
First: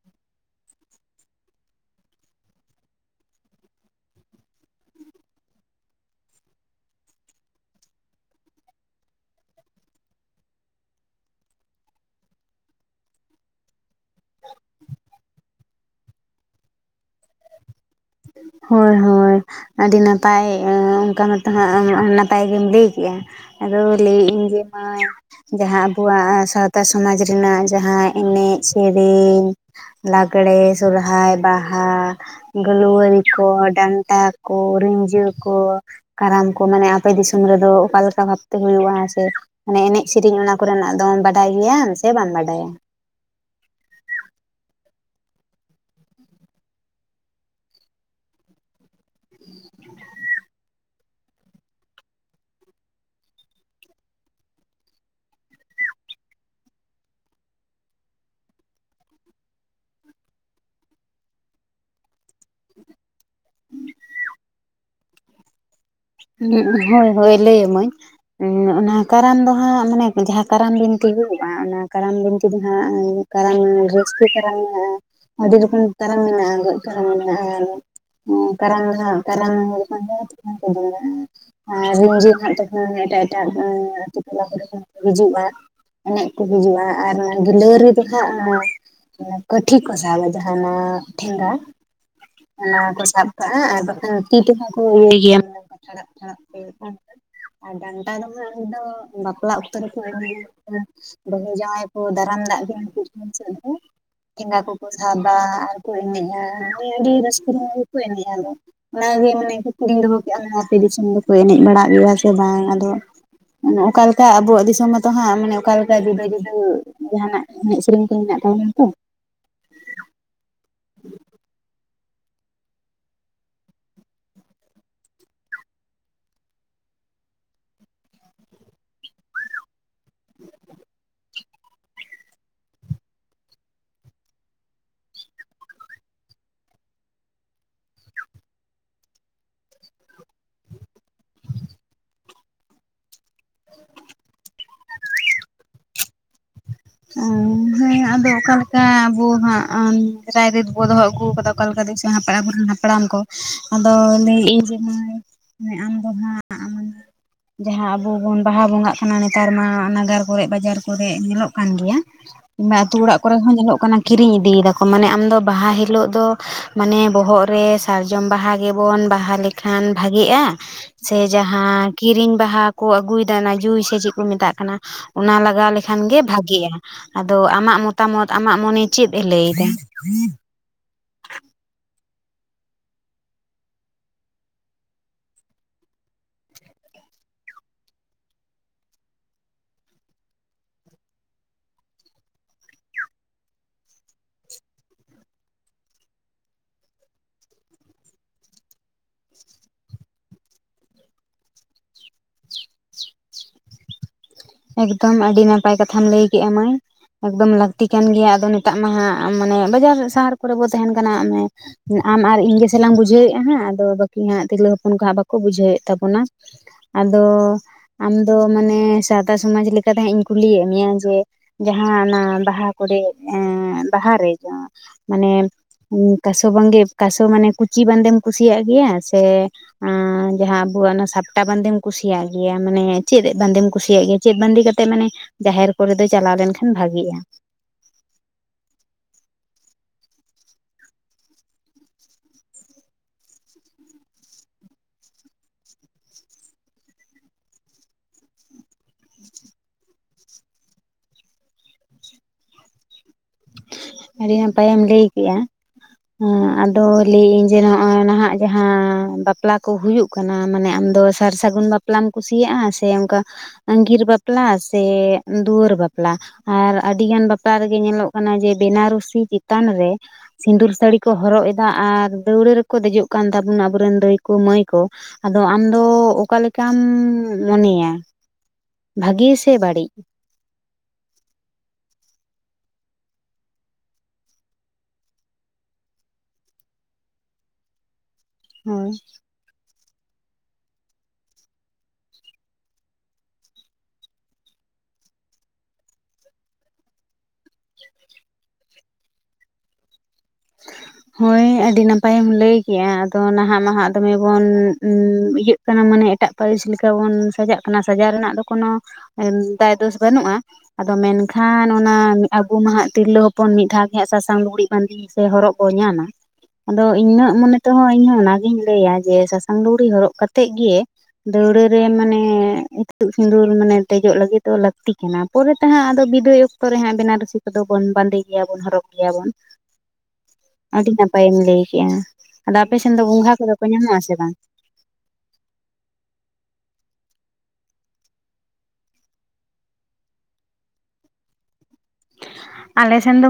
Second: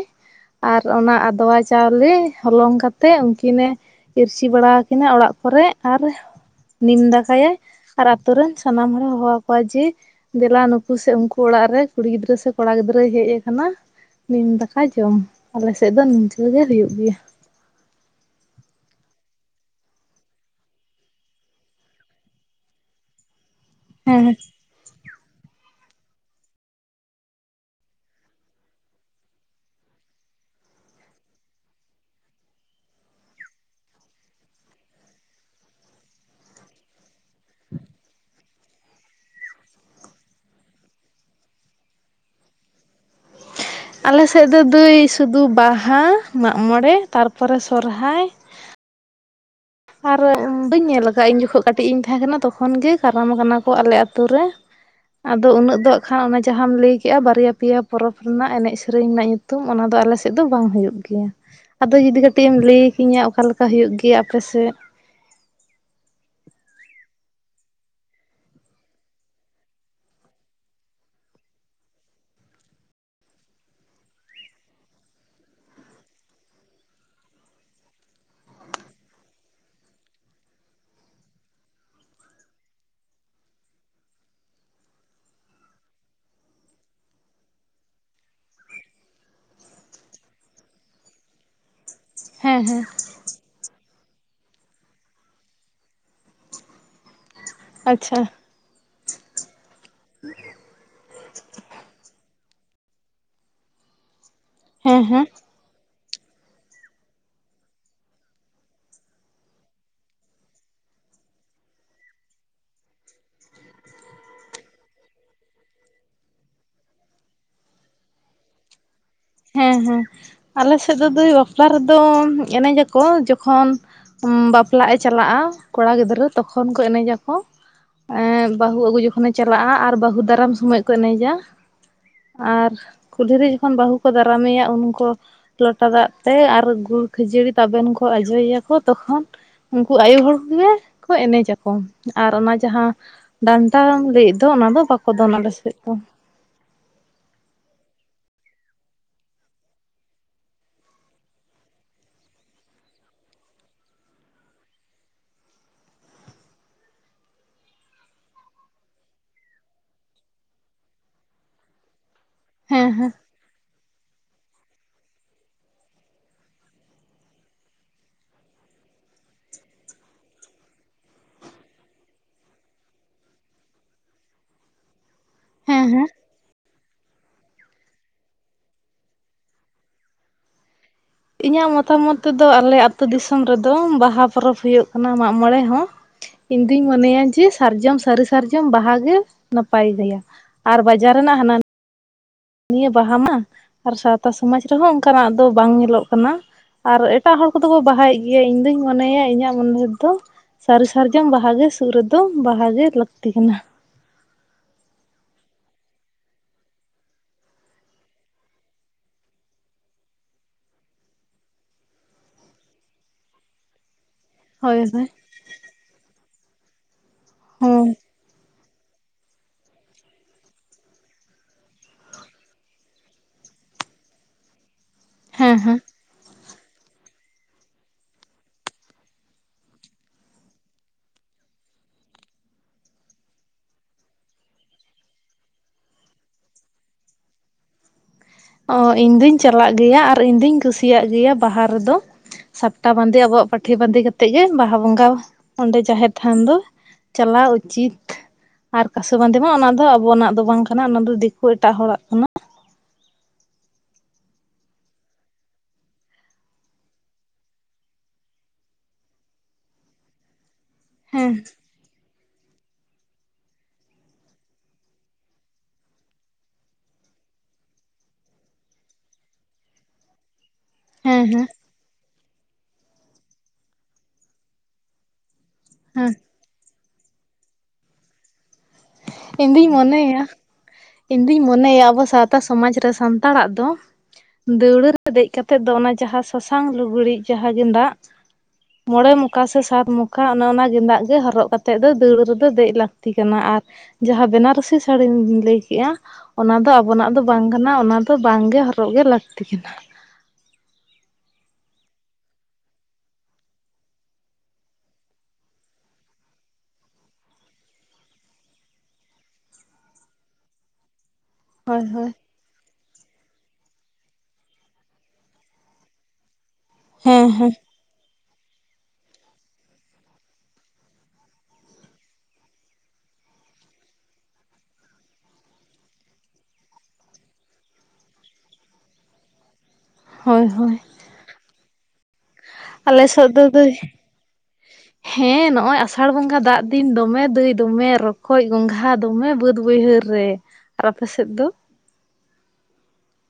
ᱟᱨ ᱚᱱᱟ ᱟᱫᱽᱣᱟ ᱪᱟᱣᱞᱮ ᱦᱚᱞᱚᱝ ᱠᱟᱛᱮᱫ ᱩᱱᱠᱤᱱᱮ ᱤᱨᱪᱤ ᱵᱟᱲᱟᱠᱤᱱᱟᱹ ᱚᱲᱟᱜ ᱠᱚᱨᱮ ᱟᱨ ᱱᱤᱢ ᱫᱟᱠᱟᱭᱟᱭ ᱟᱨ ᱟᱛᱚ ᱨᱮᱱ ᱥᱟᱱᱟᱢ ᱦᱚᱲᱮ ᱦᱚᱦᱚ ᱡᱮ ᱫᱮᱞᱟ ᱱᱩᱠᱩ ᱥᱮ ᱩᱱᱠᱩ ᱚᱲᱟᱜ ᱨᱮ ᱠᱩᱲᱤ ᱜᱤᱫᱽᱨᱟᱹ ᱥᱮ ᱠᱚᱲᱟ ᱜᱤᱫᱽᱨᱟᱹᱭ ᱦᱮᱡ ᱟᱠᱟᱱᱟ᱾ ᱱᱤᱢ ᱫᱟᱠᱟ ᱡᱚᱢ ᱟᱞᱮ ᱥᱮᱫ ᱫᱚ ᱱᱤᱝᱠᱟᱹ ᱜᱮ ᱦᱩᱭᱩᱜ ᱜᱮᱭᱟ᱾ ᱦᱳᱭ ᱦᱳᱭ᱾ ᱟᱹᱰᱤ ᱱᱟᱯᱟᱭ ᱚᱱᱠᱟ ᱢᱟᱛᱚ ᱦᱟᱸᱜ ᱱᱟᱯᱟᱭ ᱜᱮᱢ ᱞᱟᱹᱭ ᱠᱮᱫᱼᱟ᱾ ᱟᱫᱚ ᱦᱮᱸ ᱞᱟᱹᱭᱮᱫ ᱤᱧ ᱡᱮ ᱢᱟ ᱡᱟᱦᱟᱸ ᱟᱵᱚᱣᱟᱜ ᱥᱟᱶᱛᱟ ᱥᱚᱢᱟᱡᱽ ᱨᱮᱱᱟᱜ ᱡᱟᱦᱟᱸ ᱮᱱᱮᱡ ᱥᱮᱨᱮᱧ ᱞᱟᱜᱽᱲᱮ, ᱥᱚᱨᱦᱟᱭ, ᱵᱟᱦᱟ᱾ ᱞᱩᱣᱟᱹᱨᱤ ᱠᱚ, ᱰᱟᱱᱴᱟ ᱠᱚ, ᱨᱤᱸᱡᱟᱹ ᱠᱚ᱾ ᱠᱟᱨᱟᱢ ᱠᱚ ᱢᱟᱱᱮ ᱟᱯᱮ ᱫᱤᱥᱚᱢ ᱨᱮᱫᱚ ᱚᱠᱟᱞᱮᱠᱟ ᱵᱷᱟᱵᱽᱛᱮ ᱦᱩᱭᱩᱜᱼᱟ ᱦᱮᱸ ᱥᱮ? ᱢᱟᱱᱮ ᱮᱱᱮᱡ ᱥᱮᱨᱮᱧ ᱚᱱᱟ ᱠᱚᱨᱮᱱᱟᱜ ᱫᱚᱢ ᱵᱟᱰᱟᱭ ᱜᱮᱭᱟᱢ ᱥᱮ ᱵᱟᱢ ᱵᱟᱰᱟᱭᱟ? ᱟᱞᱮᱥᱮᱫ ᱫᱚ ᱫᱟᱹᱭ ᱥᱩᱫᱷᱩ ᱵᱟᱦᱟ, ᱢᱟᱜᱢᱚᱬᱮ, ᱛᱟᱨᱯᱚᱨᱮ ᱥᱚᱨᱦᱟᱭ ᱟᱨ ᱵᱟᱹᱧ ᱧᱮᱞ ᱟᱠᱟᱫ ᱤᱧ ᱡᱚᱠᱷᱚᱡ ᱠᱟᱹᱴᱤᱡ ᱤᱧ ᱛᱟᱦᱮᱸ ᱠᱟᱱᱟ ᱛᱚᱠᱷᱚᱱ ᱜᱮ ᱠᱟᱨᱟᱢ ᱟᱠᱟᱱᱟ ᱠᱚ ᱟᱞᱮ ᱟᱛᱳ ᱨᱮ᱾ ᱟᱫᱚ ᱩᱱᱟᱹᱜ ᱫᱚ ᱦᱟᱸᱜ ᱠᱷᱟᱱ ᱚᱱᱟ ᱡᱟᱦᱟᱸᱟᱢ ᱞᱟᱹᱭ ᱠᱮᱜ-ᱟ ᱵᱟᱨᱭᱟ ᱯᱮᱭᱟ ᱯᱚᱨᱚᱵᱽ ᱨᱮᱱᱟᱜ ᱮᱱᱮᱡ ᱥᱮᱨᱮᱧ ᱨᱮᱱᱟᱜ ᱧᱩ ᱧᱩᱛᱩᱢ ᱚᱱᱟ ᱫᱚ ᱟᱞᱮ ᱥᱮᱫ ᱫᱚ ᱵᱟᱝ ᱦᱩᱭᱩᱜ ᱜᱮᱭᱟ, ᱟᱫᱚ ᱡᱩᱫᱤ ᱠᱟᱹᱴᱤᱡ ᱮᱢ ᱞᱟᱹᱭ ᱠᱤᱧᱟᱹ ᱚᱠᱟ ᱞᱮᱠᱟ ᱦᱩᱭᱩᱜ ᱜᱮᱭᱟ ᱟᱯ ᱟᱯᱮ ᱥᱮᱫ? ᱦᱳᱭ ᱦᱳᱭ ᱞᱟᱹᱭ ᱟᱢᱟᱹᱧ᱾ ᱚᱱᱟ ᱠᱟᱨᱟᱢ ᱫᱚ ᱦᱟᱸᱜ ᱢᱟᱱᱮ ᱡᱟᱦᱟᱸ ᱠᱟᱨᱟᱢ ᱵᱤᱱᱛᱤ ᱦᱩᱭᱩᱜᱼᱟ ᱚᱱᱟ ᱠᱟᱨᱟᱢ ᱵᱤᱱᱛᱤ ᱫᱚ ᱦᱟᱸᱜ ᱠᱟᱨᱟᱢ, ᱨᱟᱹᱥᱠᱟᱹ ᱠᱟᱨᱟᱢ ᱢᱮᱱᱟᱜᱼᱟ, ᱟᱹᱰᱤ ᱨᱚᱠᱚᱢ ᱠᱟᱨᱟᱢ ᱢᱮᱱᱟᱜᱼᱟ, ᱜᱚᱡ ᱛᱟᱨᱟᱢ ᱢᱮᱱᱟᱜᱼᱟ᱾ ᱠᱟᱨᱟᱢ ᱫᱚ ᱦᱟᱸᱜ <unintelligible> ᱟᱨ ᱨᱤᱸᱡᱟᱹ ᱦᱟᱸᱜ ᱛᱚᱠᱷᱚᱱ ᱮᱴᱟᱜ ᱮᱴᱟᱜ ᱟᱛᱩ ᱴᱚᱞᱟ ᱠᱚᱨᱮ ᱠᱷᱚᱱ ᱠᱚ ᱦᱤᱡᱩᱜᱼᱟ᱾ ᱮᱱᱮᱡ ᱠᱚ ᱦᱤᱡᱩᱜᱼᱟ ᱟᱨ ᱚᱱᱟ ᱜᱤᱞᱣᱟᱹᱨᱤ ᱫᱚ ᱦᱟᱸᱜ ᱚᱱᱟ ᱠᱟᱹᱴᱷᱤ ᱠᱚ ᱥᱟᱵᱟ ᱡᱟᱸᱦᱟᱱᱟᱜ ᱴᱷᱮᱸᱜᱟ᱾ ᱦᱮᱸ ᱚᱱᱟ ᱦᱮᱸ ᱠᱚ ᱥᱟᱵ ᱠᱟᱜᱼᱟ ᱟᱨ ᱵᱟᱠᱷᱟᱱ ᱛᱤ ᱛᱮᱦᱚᱸ ᱠᱚ ᱤᱭᱟᱹᱭ ᱜᱮᱭᱟ <unintelligible> ᱴᱷᱟᱲᱟᱵ ᱴᱷᱟᱲᱟᱵ ᱟᱨ ᱰᱟᱱᱴᱟ ᱟᱪᱪᱷᱟ ᱨᱮᱱᱟᱜ ᱫᱚ ᱵᱟᱯᱞᱟᱜ ᱚᱠᱛᱚ ᱨᱮᱠᱚ ᱮᱱᱮᱡ-ᱟ ᱵᱟᱹᱦᱩ ᱡᱟᱶᱟᱭ ᱠᱚ ᱫᱟᱨᱟᱢ ᱫᱟᱜ ᱜᱮᱭᱟ ᱩᱱᱠᱩ ᱥᱮᱫ ᱫᱚ ᱴᱷᱮᱸᱜᱟ ᱠᱚᱠᱚ ᱦᱮᱸ ᱦᱮᱸ ᱥᱟᱵᱟ ᱟᱨ ᱠᱚ ᱮᱱᱮᱡᱼᱟ ᱟᱹᱰᱤ ᱨᱟᱹᱥᱠᱟᱹ ᱨᱮᱱᱟᱜ ᱜᱮᱠᱚ ᱮᱱᱮᱡᱼᱟ ᱟᱫᱚ ᱚᱱᱟᱜᱮ ᱢᱟᱱᱮ ᱠᱩᱠᱞᱤᱧ ᱫᱚᱦᱚ ᱠᱮᱫᱼᱟ ᱢᱟᱱᱮ ᱟᱯᱮ ᱫᱤᱥᱚᱢ ᱫᱚᱠᱚ ᱮᱱᱮᱡ ᱜᱮᱭᱟ ᱥᱮ ᱵᱟᱝ ᱟᱫᱚ? ᱚᱠᱟ ᱞᱮᱠᱟ ᱟᱵᱚᱣᱟᱜ ᱫᱤᱥᱚᱢ ᱢᱟᱛᱚ ᱦᱟᱸᱜ ᱢᱟᱱᱮ ᱚᱠᱟ ᱞᱮᱠᱟ ᱡᱩᱫᱟᱹ ᱡᱩᱫᱟᱹ ᱡᱟᱸᱦᱟᱱᱟᱜ ᱮᱱᱮᱡ ᱥᱮᱨᱮᱧ ᱠᱚ ᱦᱮᱱᱟᱜ ᱛᱟᱵᱚᱱᱟ ᱛᱚ᱾ ᱦᱮᱸ ᱦᱮᱸ, ᱟᱞᱮ ᱥᱮᱫ ᱫᱚ ᱫᱟᱹᱭ ᱵᱟᱯᱞᱟ ᱨᱮᱫᱚ ᱮᱱᱮᱡ ᱟᱠᱚ ᱡᱚᱠᱷᱚᱱ ᱵᱟᱯᱞᱟᱜ ᱮ ᱪᱟᱞᱟᱜᱼᱟ ᱠᱚᱲᱟ ᱜᱤᱫᱽᱨᱟᱹ ᱛᱚᱠᱷᱚᱱ ᱠᱚ ᱮᱱᱮᱡᱟᱠᱚ᱾ ᱮᱻ ᱵᱟᱹᱦᱩ ᱟᱹᱜᱩ ᱡᱚᱠᱷᱚᱱᱮ ᱪᱟᱞᱟᱜᱼᱟ ᱟᱨ ᱵᱟᱹᱦᱩ ᱫᱟᱨᱟᱢ ᱥᱚᱢᱚᱭ ᱠᱚ ᱮᱱᱮᱡᱟ᱾ ᱟᱨ ᱠᱩᱞᱦᱤ ᱡᱚᱠᱷᱚᱱ ᱵᱟᱹᱦᱩ ᱠᱚ ᱫᱟᱨᱟᱢᱮᱭᱟ ᱩᱱᱠᱚ ᱞᱚᱴᱟ ᱫᱟᱜ ᱛᱮ, ᱟᱨ ᱜᱩᱲ ᱠᱷᱟᱹᱡᱟᱹᱲᱤ ᱛᱟᱵᱮᱱ ᱠᱚ ᱟᱡᱚ ᱭᱮᱭᱟᱠᱚ᱾ ᱛᱚᱠᱷᱚᱱ ᱩᱱᱠᱩ ᱟᱭᱳ ᱦᱚᱲ ᱠᱚᱜᱮ ᱠᱚ ᱮᱱᱮᱡ ᱟᱠᱚ, ᱟᱨ ᱚᱱᱟ ᱡᱟᱸᱦᱟ ᱰᱟᱱᱴᱟᱢ ᱞᱟᱹᱭᱮᱫ ᱫᱚ ᱚᱱᱟ ᱫᱚ ᱵᱟᱠᱚ ᱫᱚᱱᱟ ᱟᱞᱮ ᱥᱮᱫ ᱫᱚ᱾ ᱩᱸ ᱦᱩᱸ ᱦᱮᱸ ᱟᱫᱚ ᱚᱠᱟᱞᱮᱠᱟ ᱟᱵᱚ ᱦᱟᱸᱜ ᱨᱟᱭ ᱨᱤᱛ ᱵᱚ ᱫᱚᱦᱚ ᱟᱹᱜᱩ ᱟᱠᱟᱫᱟ ᱚᱠᱟᱞᱮᱠᱟ ᱫᱤᱥᱚ ᱦᱟᱸᱜ ᱦᱟᱯᱲᱟ ᱵᱚᱱ ᱦᱟᱯᱲᱟᱢ ᱠᱚ᱾ ᱟᱫᱚ ᱞᱟᱹᱭ ᱮᱜ ᱟᱹᱧ ᱡᱮ ᱢᱟᱹᱭ ᱟᱢ ᱫᱚ ᱦᱟᱸᱜ <inaudible> ᱡᱟᱦᱟᱸ ᱟᱵᱚ ᱵᱚᱱ ᱵᱟᱦᱟ ᱵᱚᱸᱜᱟᱜ ᱠᱟᱱᱟ ᱱᱮᱛᱟᱨ ᱢᱟ ᱱᱟᱜᱟᱨ ᱠᱚᱨᱮᱜ ᱵᱟᱡᱟᱨ ᱠᱚᱨᱮᱜ ᱧᱮᱞᱚᱜ ᱠᱟᱱ ᱜᱮᱭᱟ <unintelligible> ᱦᱮᱸ ᱟᱛᱩ ᱦᱮᱸ ᱚᱲᱟᱜ ᱠᱚᱨᱮ ᱦᱚᱸ ᱧᱮᱞᱚᱜ ᱠᱟᱱᱟ ᱠᱤᱨᱤᱧ ᱤᱫᱤ ᱮᱫᱟ ᱠᱚ, ᱢᱟᱱᱮ ᱟᱢᱫᱚ ᱵᱟᱦᱟ ᱦᱤᱞᱳᱜ ᱫᱚ ᱢᱟᱱᱮ ᱵᱚᱦᱚᱜ ᱨᱮ ᱥᱟᱨᱡᱚᱢ ᱵᱟᱦᱟ ᱜᱮᱵᱚᱱ ᱵᱟᱦᱟ ᱞᱮᱠᱷᱟᱱ ᱵᱷᱟᱜᱮᱜᱼᱟ᱾ ᱥᱮ ᱡᱟᱦᱟᱸ ᱠᱤᱨᱤᱧ ᱵᱟᱦᱟ ᱠᱚ ᱟᱹᱜᱩᱭᱮᱫᱟ ᱚᱱᱟ ᱡᱩᱸᱭ ᱥᱮ ᱪᱮᱫ ᱠᱚ ᱢᱮᱛᱟᱜ ᱠᱟᱱᱟ? ᱚᱱᱟ ᱞᱟᱜᱟᱣ ᱦᱮᱸ ᱞᱮᱠᱷᱟᱱ ᱦᱮᱸ ᱜᱮ ᱵᱷᱟᱜ ᱜᱮᱭᱟ ᱟᱫᱚ ᱟᱢᱟᱜ ᱢᱚᱛᱟ ᱢᱚᱛ ᱟᱢᱟᱜ ᱢᱚᱱᱮ ᱪᱮᱫ ᱮ ᱞᱟᱹᱭ ᱮᱫᱟ? ᱤᱧᱟᱹᱜ ᱢᱚᱛᱟ ᱢᱚᱛ ᱛᱮᱫᱚ ᱟᱞᱮ ᱟᱛᱳ ᱫᱤᱥᱚᱢ ᱨᱮᱫᱚ, ᱵᱟᱦᱟ ᱯᱚᱨᱚᱵᱽ ᱦᱩᱭᱩᱜ ᱠᱟᱱᱟ, ᱢᱟᱜ ᱢᱚᱬᱮ ᱦᱚᱸ᱾ ᱤᱧ ᱫᱩᱧ ᱢᱚᱱᱮᱭᱟ ᱡᱮ ᱥᱟᱨᱡᱚᱢ ᱥᱟᱹᱨᱤ ᱥᱟᱨᱡᱚᱢ ᱵᱟᱦᱟ ᱜᱮ ᱱᱟᱯᱟᱭ ᱜᱮᱭᱟ᱾ ᱟᱨ ᱵᱟᱡᱟᱨ ᱨᱮᱱᱟᱜ ᱦᱟᱱᱟ ᱱᱤᱭᱟᱹ ᱵᱟᱦᱟ ᱢᱟ ᱟᱨ ᱥᱟᱶᱛᱟ ᱥᱚᱢᱟᱡᱽ ᱨᱮᱦᱚᱸ ᱚᱱᱠᱟᱱᱟᱜ ᱫᱚ ᱵᱟᱝ ᱧᱮᱞᱚᱜ ᱠᱟᱱᱟ᱾ ᱟᱨ ᱮᱴᱟᱜ ᱦᱚᱲ ᱠᱚᱫᱚ ᱠᱚ ᱵᱟᱦᱟᱭᱮᱫ ᱜᱮᱭᱟ ᱤᱧ ᱫᱩᱧ ᱢᱚᱱᱮᱭᱟ ᱤᱧᱟᱹᱜ ᱢᱚᱱᱮ ᱨᱮᱫᱚ ᱥᱟᱹᱨᱤ ᱥᱟᱨᱡᱚᱢ ᱵᱟᱦᱟ ᱜᱮ ᱥᱩᱫ ᱨᱮᱫᱚ ᱵᱟᱦᱟ ᱜᱮ ᱞᱟᱹᱠᱛᱤ ᱠᱟᱱᱟ᱾ ᱮᱠᱫᱚᱢ ᱟᱹᱰᱤ ᱱᱟᱯᱟᱭ ᱠᱟᱛᱷᱟᱢ ᱞᱟᱹᱭ ᱠᱮᱫ-ᱟ ᱢᱟᱹᱭ᱾ ᱮᱠᱫᱚᱢ ᱞᱟᱹᱠᱛᱤ ᱠᱟᱱ ᱜᱮᱭᱟ ᱟᱫᱚ ᱱᱮᱛᱟᱜ ᱢᱟ ᱦᱟᱸᱜ ᱢᱟᱱᱮ ᱵᱟᱡᱟᱨ ᱥᱟᱦᱟᱨ ᱠᱚᱨᱮ ᱵᱚ ᱛᱟᱦᱮᱱ ᱠᱟᱱᱟ᱾ ᱚᱱᱮ ᱦᱩᱸ ᱟᱢ ᱟᱨ ᱤᱧ ᱜᱮᱥᱮᱞᱟᱝ ᱵᱩᱡᱷᱟᱹᱣᱮᱫᱼᱟ ᱦᱟᱸᱜ᱾ ᱟᱫᱚ ᱠᱤ ᱦᱟᱸᱜ ᱛᱤᱨᱞᱟᱹ ᱦᱳᱭ ᱦᱚᱯᱚᱱ ᱠᱚ ᱦᱟᱸᱜ ᱵᱟᱠᱚ ᱵᱩᱡᱷᱟᱹᱣᱮᱫ ᱛᱟᱵᱚᱱᱟ᱾ ᱟᱫᱚ ᱦᱳᱭ ᱟᱢ ᱫᱚ ᱢᱟᱱᱮ ᱥᱟᱶᱛᱟ ᱥᱚᱢᱟᱡᱽ ᱞᱮᱠᱟᱛᱮ ᱦᱟᱸᱜ ᱤᱧ ᱠᱩᱞᱤᱭᱮᱫ ᱢᱮᱭᱟ᱾ ᱡᱮ ᱡᱟᱦᱟᱸ ᱚᱱᱟ ᱵᱟᱦᱟ ᱠᱚᱨᱮ ᱮᱸᱜ ᱵᱟᱦᱟᱨᱮ ᱡᱚᱸ ᱢᱟᱱᱮ ᱦᱮᱸ ᱦᱮᱸ ᱦᱮᱸ ᱩᱸᱜ ᱠᱟᱥᱚ ᱵᱟᱸᱜᱮ ᱠᱟᱥᱚ ᱢᱟᱱᱮ ᱠᱩᱪᱤ ᱵᱟᱸᱫᱮᱢ ᱠᱩᱥᱤᱭᱟᱜ ᱜᱮᱭᱟ ᱥᱮ ᱟᱸ ᱡᱟᱦᱟᱸ ᱟᱵᱚᱣᱟᱜ ᱚᱱᱟ ᱥᱟᱯᱴᱟ ᱵᱟᱸᱫᱮᱢ ᱠᱩᱥᱤᱭᱟᱜ ᱜᱮᱭᱟ ᱢᱟᱱᱮ ᱪᱮᱫ ᱵᱟᱸᱫᱮᱢ ᱠᱩᱥᱤᱭᱟᱜ ᱜᱮᱭᱟ? ᱪᱮᱫ ᱵᱟᱸᱫᱮ ᱠᱟᱛᱮᱫ ᱢᱟᱱᱮ ᱡᱟᱦᱮᱨ ᱠᱚᱨᱮ ᱫᱚ ᱪᱟᱞᱟ ᱞᱮᱱᱠᱷᱟᱱ ᱵᱷᱟᱜᱤᱜᱼᱟ? ᱚ ᱤᱧ ᱫᱩᱧ ᱪᱟᱞᱟᱜ ᱜᱮᱭᱟ, ᱟᱨ ᱤᱧ ᱫᱩᱧ ᱠᱩᱥᱤᱭᱟᱜ ᱜᱮᱭᱟ, ᱵᱟᱦᱟ ᱨᱮᱫᱚ ᱥᱟᱯᱴᱟ ᱵᱟᱸᱫᱮ ᱟᱵᱚᱣᱟᱜ ᱯᱟᱹᱴᱷᱤ ᱵᱟᱸᱫᱮ ᱠᱟᱛᱮᱜ ᱜᱮ ᱵᱟᱦᱟ ᱵᱚᱸᱜᱟ ᱚᱸᱰᱮ ᱡᱟᱦᱮᱨ ᱛᱷᱟᱱ ᱫᱚ᱾ ᱪᱟᱞᱟᱣ ᱩᱪᱤᱛ ᱟᱨ ᱠᱟᱥᱮ ᱵᱟᱸᱫᱮ ᱢᱟ ᱚᱱᱟ ᱫᱚ ᱟᱵᱚᱱᱟᱜ ᱫᱚ ᱵᱟᱝ ᱠᱟᱱᱟ, ᱚᱱᱟ ᱫᱚ ᱫᱤᱠᱩ ᱮᱴᱟᱜ ᱦᱚᱲᱟᱜ ᱠᱟᱱᱟ᱾ ᱟᱹᱰᱤ ᱱᱟᱯᱟᱭᱮᱢ ᱞᱟᱹᱭ ᱠᱮᱼᱟ᱾ ᱦᱮᱸ ᱟᱫᱚ ᱞᱟᱹᱭᱮᱜ ᱤᱧ ᱡᱮ ᱱᱚᱜᱼᱚᱭ ᱱᱷᱟᱜ ᱡᱟᱦᱟᱸ ᱵᱟᱯᱞᱟ ᱠᱚ ᱦᱩᱭᱩᱜ ᱠᱟᱱᱟ᱾ ᱢᱟᱱᱮ ᱟᱢ ᱟᱫᱚ ᱦᱮᱸ ᱥᱟᱨ ᱥᱟᱹᱜᱩᱱ ᱵᱟᱯᱞᱟᱢ ᱠᱩᱥᱤᱭᱟᱜᱼᱟ᱾ ᱥᱮ ᱚᱝᱠᱟ ᱟᱹᱜᱤᱨ ᱵᱟᱯᱞᱟ ᱥᱮ, ᱫᱩᱣᱟᱹᱨ ᱵᱟᱯᱞᱟ, ᱟᱨ ᱟᱹᱰᱤᱜᱟᱱ ᱵᱟᱯᱞᱟ ᱨᱮᱜᱮ ᱧᱮᱞᱚᱜ ᱠᱟᱱᱟ ᱡᱮ ᱵᱮᱱᱟᱨᱥᱤ ᱪᱮᱛᱟᱱ ᱨᱮ ᱥᱤᱸᱫᱩᱨ ᱥᱟᱹᱲᱤ ᱠᱚ ᱦᱮᱸ ᱦᱚᱨᱚᱜ ᱦᱮᱸ ᱮᱫᱟ ᱟᱨ ᱫᱟᱹᱣᱲᱟᱹ ᱨᱮᱠᱚ ᱫᱮᱡᱚᱜ ᱠᱟᱱ ᱛᱟᱵᱚᱱᱟ, ᱟᱵᱚᱨᱮᱱ ᱫᱟᱹᱭ ᱠᱚ ᱢᱟᱹᱭ ᱠᱚ ᱟᱫᱚ ᱟᱢᱫᱚ ᱦᱩᱸ ᱚᱠᱟ ᱞᱮᱠᱟᱢ ᱢᱚᱱᱮᱭᱟ? ᱵᱷᱟᱜᱮ ᱥᱮ ᱤᱧᱫᱩᱧ ᱵᱟᱹᱲᱤᱡ ᱢᱚᱱᱮᱭᱟ᱾ ᱤᱧᱫᱩᱧ ᱢᱚᱱᱮᱭᱟ ᱟᱵᱚ ᱥᱟᱶᱛᱟ ᱥᱚᱢᱟᱡ ᱨᱮ ᱥᱟᱱᱛᱟᱲᱟᱜ ᱫᱚ ᱫᱟᱹᱣᱲᱟᱹ ᱨᱮ ᱫᱮᱡ ᱠᱟᱛᱮᱜ ᱫᱚ ᱚᱱᱟ ᱡᱟᱦᱟᱸ ᱥᱟᱥᱟᱝ ᱞᱩᱜᱽᱲᱤᱡ ᱡᱟᱦᱟᱸ ᱜᱮᱸᱫᱟᱜ ᱦᱳᱭ ᱢᱚᱬᱮ ᱢᱩ ᱠᱟ ᱥᱮ ᱥᱟᱛ ᱢᱚᱠᱟ, ᱚᱱᱮ ᱚᱱᱟ ᱜᱮᱫᱟᱜ ᱜᱮ ᱦᱚᱨᱚᱜ ᱠᱟᱛᱮᱫ ᱫᱚ ᱫᱟᱹᱣᱲᱟᱹ ᱨᱮᱫᱚ ᱫᱮᱡ ᱞᱟᱹᱠᱛᱤ ᱠᱟᱱᱟ᱾ ᱟᱨ ᱡᱟᱦᱟᱸ ᱵᱮᱱᱟᱨᱥᱤ ᱥᱟᱨᱤᱢ ᱞᱟᱹᱭ ᱠᱮᱼᱟ᱾ ᱚᱱᱟ ᱫᱚ ᱟᱵᱚᱱᱟᱜ ᱫᱚ ᱵᱟᱝ ᱠᱟᱱᱟ, ᱚᱱᱟ ᱫᱚ ᱵᱟᱝᱜᱮ ᱦᱚᱨᱚᱜ ᱜᱮ ᱞᱟᱹᱠᱛᱤ ᱠᱟᱱᱟ ᱾ <inaudible> ᱦᱳᱭ ᱟᱹᱰᱤ ᱱᱟᱯᱟᱭᱮᱢ ᱞᱟᱹᱭᱠᱮᱜᱼᱟ, ᱟᱫᱚ ᱱᱟᱦᱟᱜ ᱢᱟᱦᱟᱸ ᱫᱚᱢᱮ ᱵᱚᱱ ᱤᱭᱟᱹᱜ ᱠᱟᱱᱟ ᱢᱟᱱᱮ ᱮᱴᱟᱜ ᱯᱟᱹᱨᱤᱥ ᱞᱮᱠᱟ ᱵᱚᱱ ᱥᱟᱡᱟᱜ ᱠᱟᱱᱟ ᱥᱟᱡᱟ ᱨᱮᱱᱟᱜ ᱫᱚ ᱠᱳᱱᱳ ᱫᱟᱭ ᱫᱳᱥ ᱵᱟᱹᱱᱩᱜᱼᱟ ᱾ ᱟᱫᱚ ᱢᱮᱱᱠᱷᱟᱱ ᱦᱳᱭ ᱚᱱᱟ ᱦᱳᱭ ᱟᱵᱩ ᱢᱟᱦᱟ ᱛᱤᱨᱞᱟᱹ ᱦᱚᱯᱚᱱ ᱢᱤᱫ ᱫᱷᱟᱣ ᱜᱮ ᱦᱟᱸᱜ ᱥᱟᱥᱟᱝ ᱞᱩᱜᱽᱲᱤᱡ ᱵᱟᱸᱫᱤ ᱥᱮ ᱦᱚᱨᱚᱜ ᱠᱚ ᱧᱟᱢᱟ ᱟᱫᱚ ᱤᱧ ᱦᱮᱸ ᱦᱮᱸ ᱢᱚᱱᱮ <unintelligible> ᱤᱧᱦᱚᱸ ᱚᱱᱟᱜᱤᱧ ᱞᱟᱹᱭᱼᱟ ᱡᱮ ᱥᱟᱸᱥᱟᱝ ᱞᱩᱜᱽᱨᱤ ᱦᱚᱨᱚᱜ ᱠᱟᱛᱮᱜ ᱜᱮ ᱫᱟᱹᱣᱲᱟᱹ ᱨᱮ ᱢᱟᱱᱮ ᱤᱛᱩᱜ ᱥᱤᱸᱫᱩᱨ ᱢᱟᱱᱮ ᱫᱮᱡᱚᱜ ᱞᱟᱹᱜᱤᱫ ᱫᱚ ᱞᱟᱹᱠᱛᱤ ᱠᱟᱱᱟ ᱾ ᱯᱚᱨᱮᱛᱮ ᱦᱟᱸᱜ ᱟᱫᱚ ᱵᱤᱫᱟᱹᱭ ᱚᱠᱛᱚ ᱨᱮ ᱦᱟᱸᱜ ᱵᱤᱱᱟ ᱨᱩᱥᱤ ᱠᱚᱫᱚ ᱵᱚᱱ ᱵᱟᱸᱫᱮ ᱜᱮᱭᱟ ᱵᱚᱱ ᱦᱚᱨᱚᱜ ᱜᱮᱭᱟᱵᱚᱱ ᱾ ᱦᱳᱭ ᱦᱳᱭ ᱟᱹᱰᱤ ᱱᱟᱯᱟᱭᱮᱢ ᱞᱟᱹᱭ ᱠᱮᱜᱼᱟ ᱟᱫᱚ ᱟᱯᱮ ᱥᱮᱱ ᱫᱚ ᱟᱞᱮ ᱥᱮᱫ ᱜᱚᱸᱜᱷᱟ ᱠᱚᱫᱚ ᱠᱚ ᱫᱟᱹᱭ ᱧᱟᱢᱚᱜ ᱟᱥᱮ ᱵᱟᱝ? <inaudible> ᱦᱮᱸ ᱱᱚᱜᱼᱚᱭ ᱟᱥᱟᱲ ᱵᱚᱸᱜᱟ ᱫᱟᱜ ᱫᱤᱱ ᱫᱚᱢᱮ ᱫᱟᱹᱭ ᱫᱚᱢᱮ ᱨᱚᱠᱚᱡ ᱜᱚᱝᱜᱷᱟ ᱫᱚᱢᱮ ᱵᱟᱹᱫᱽ ᱵᱟᱹᱭᱦᱟᱹᱲ ᱨᱮ ᱟᱨ ᱟᱯᱮ ᱥᱮᱫ ᱫᱚ? ᱟᱞᱮᱥᱮᱱ ᱫᱚ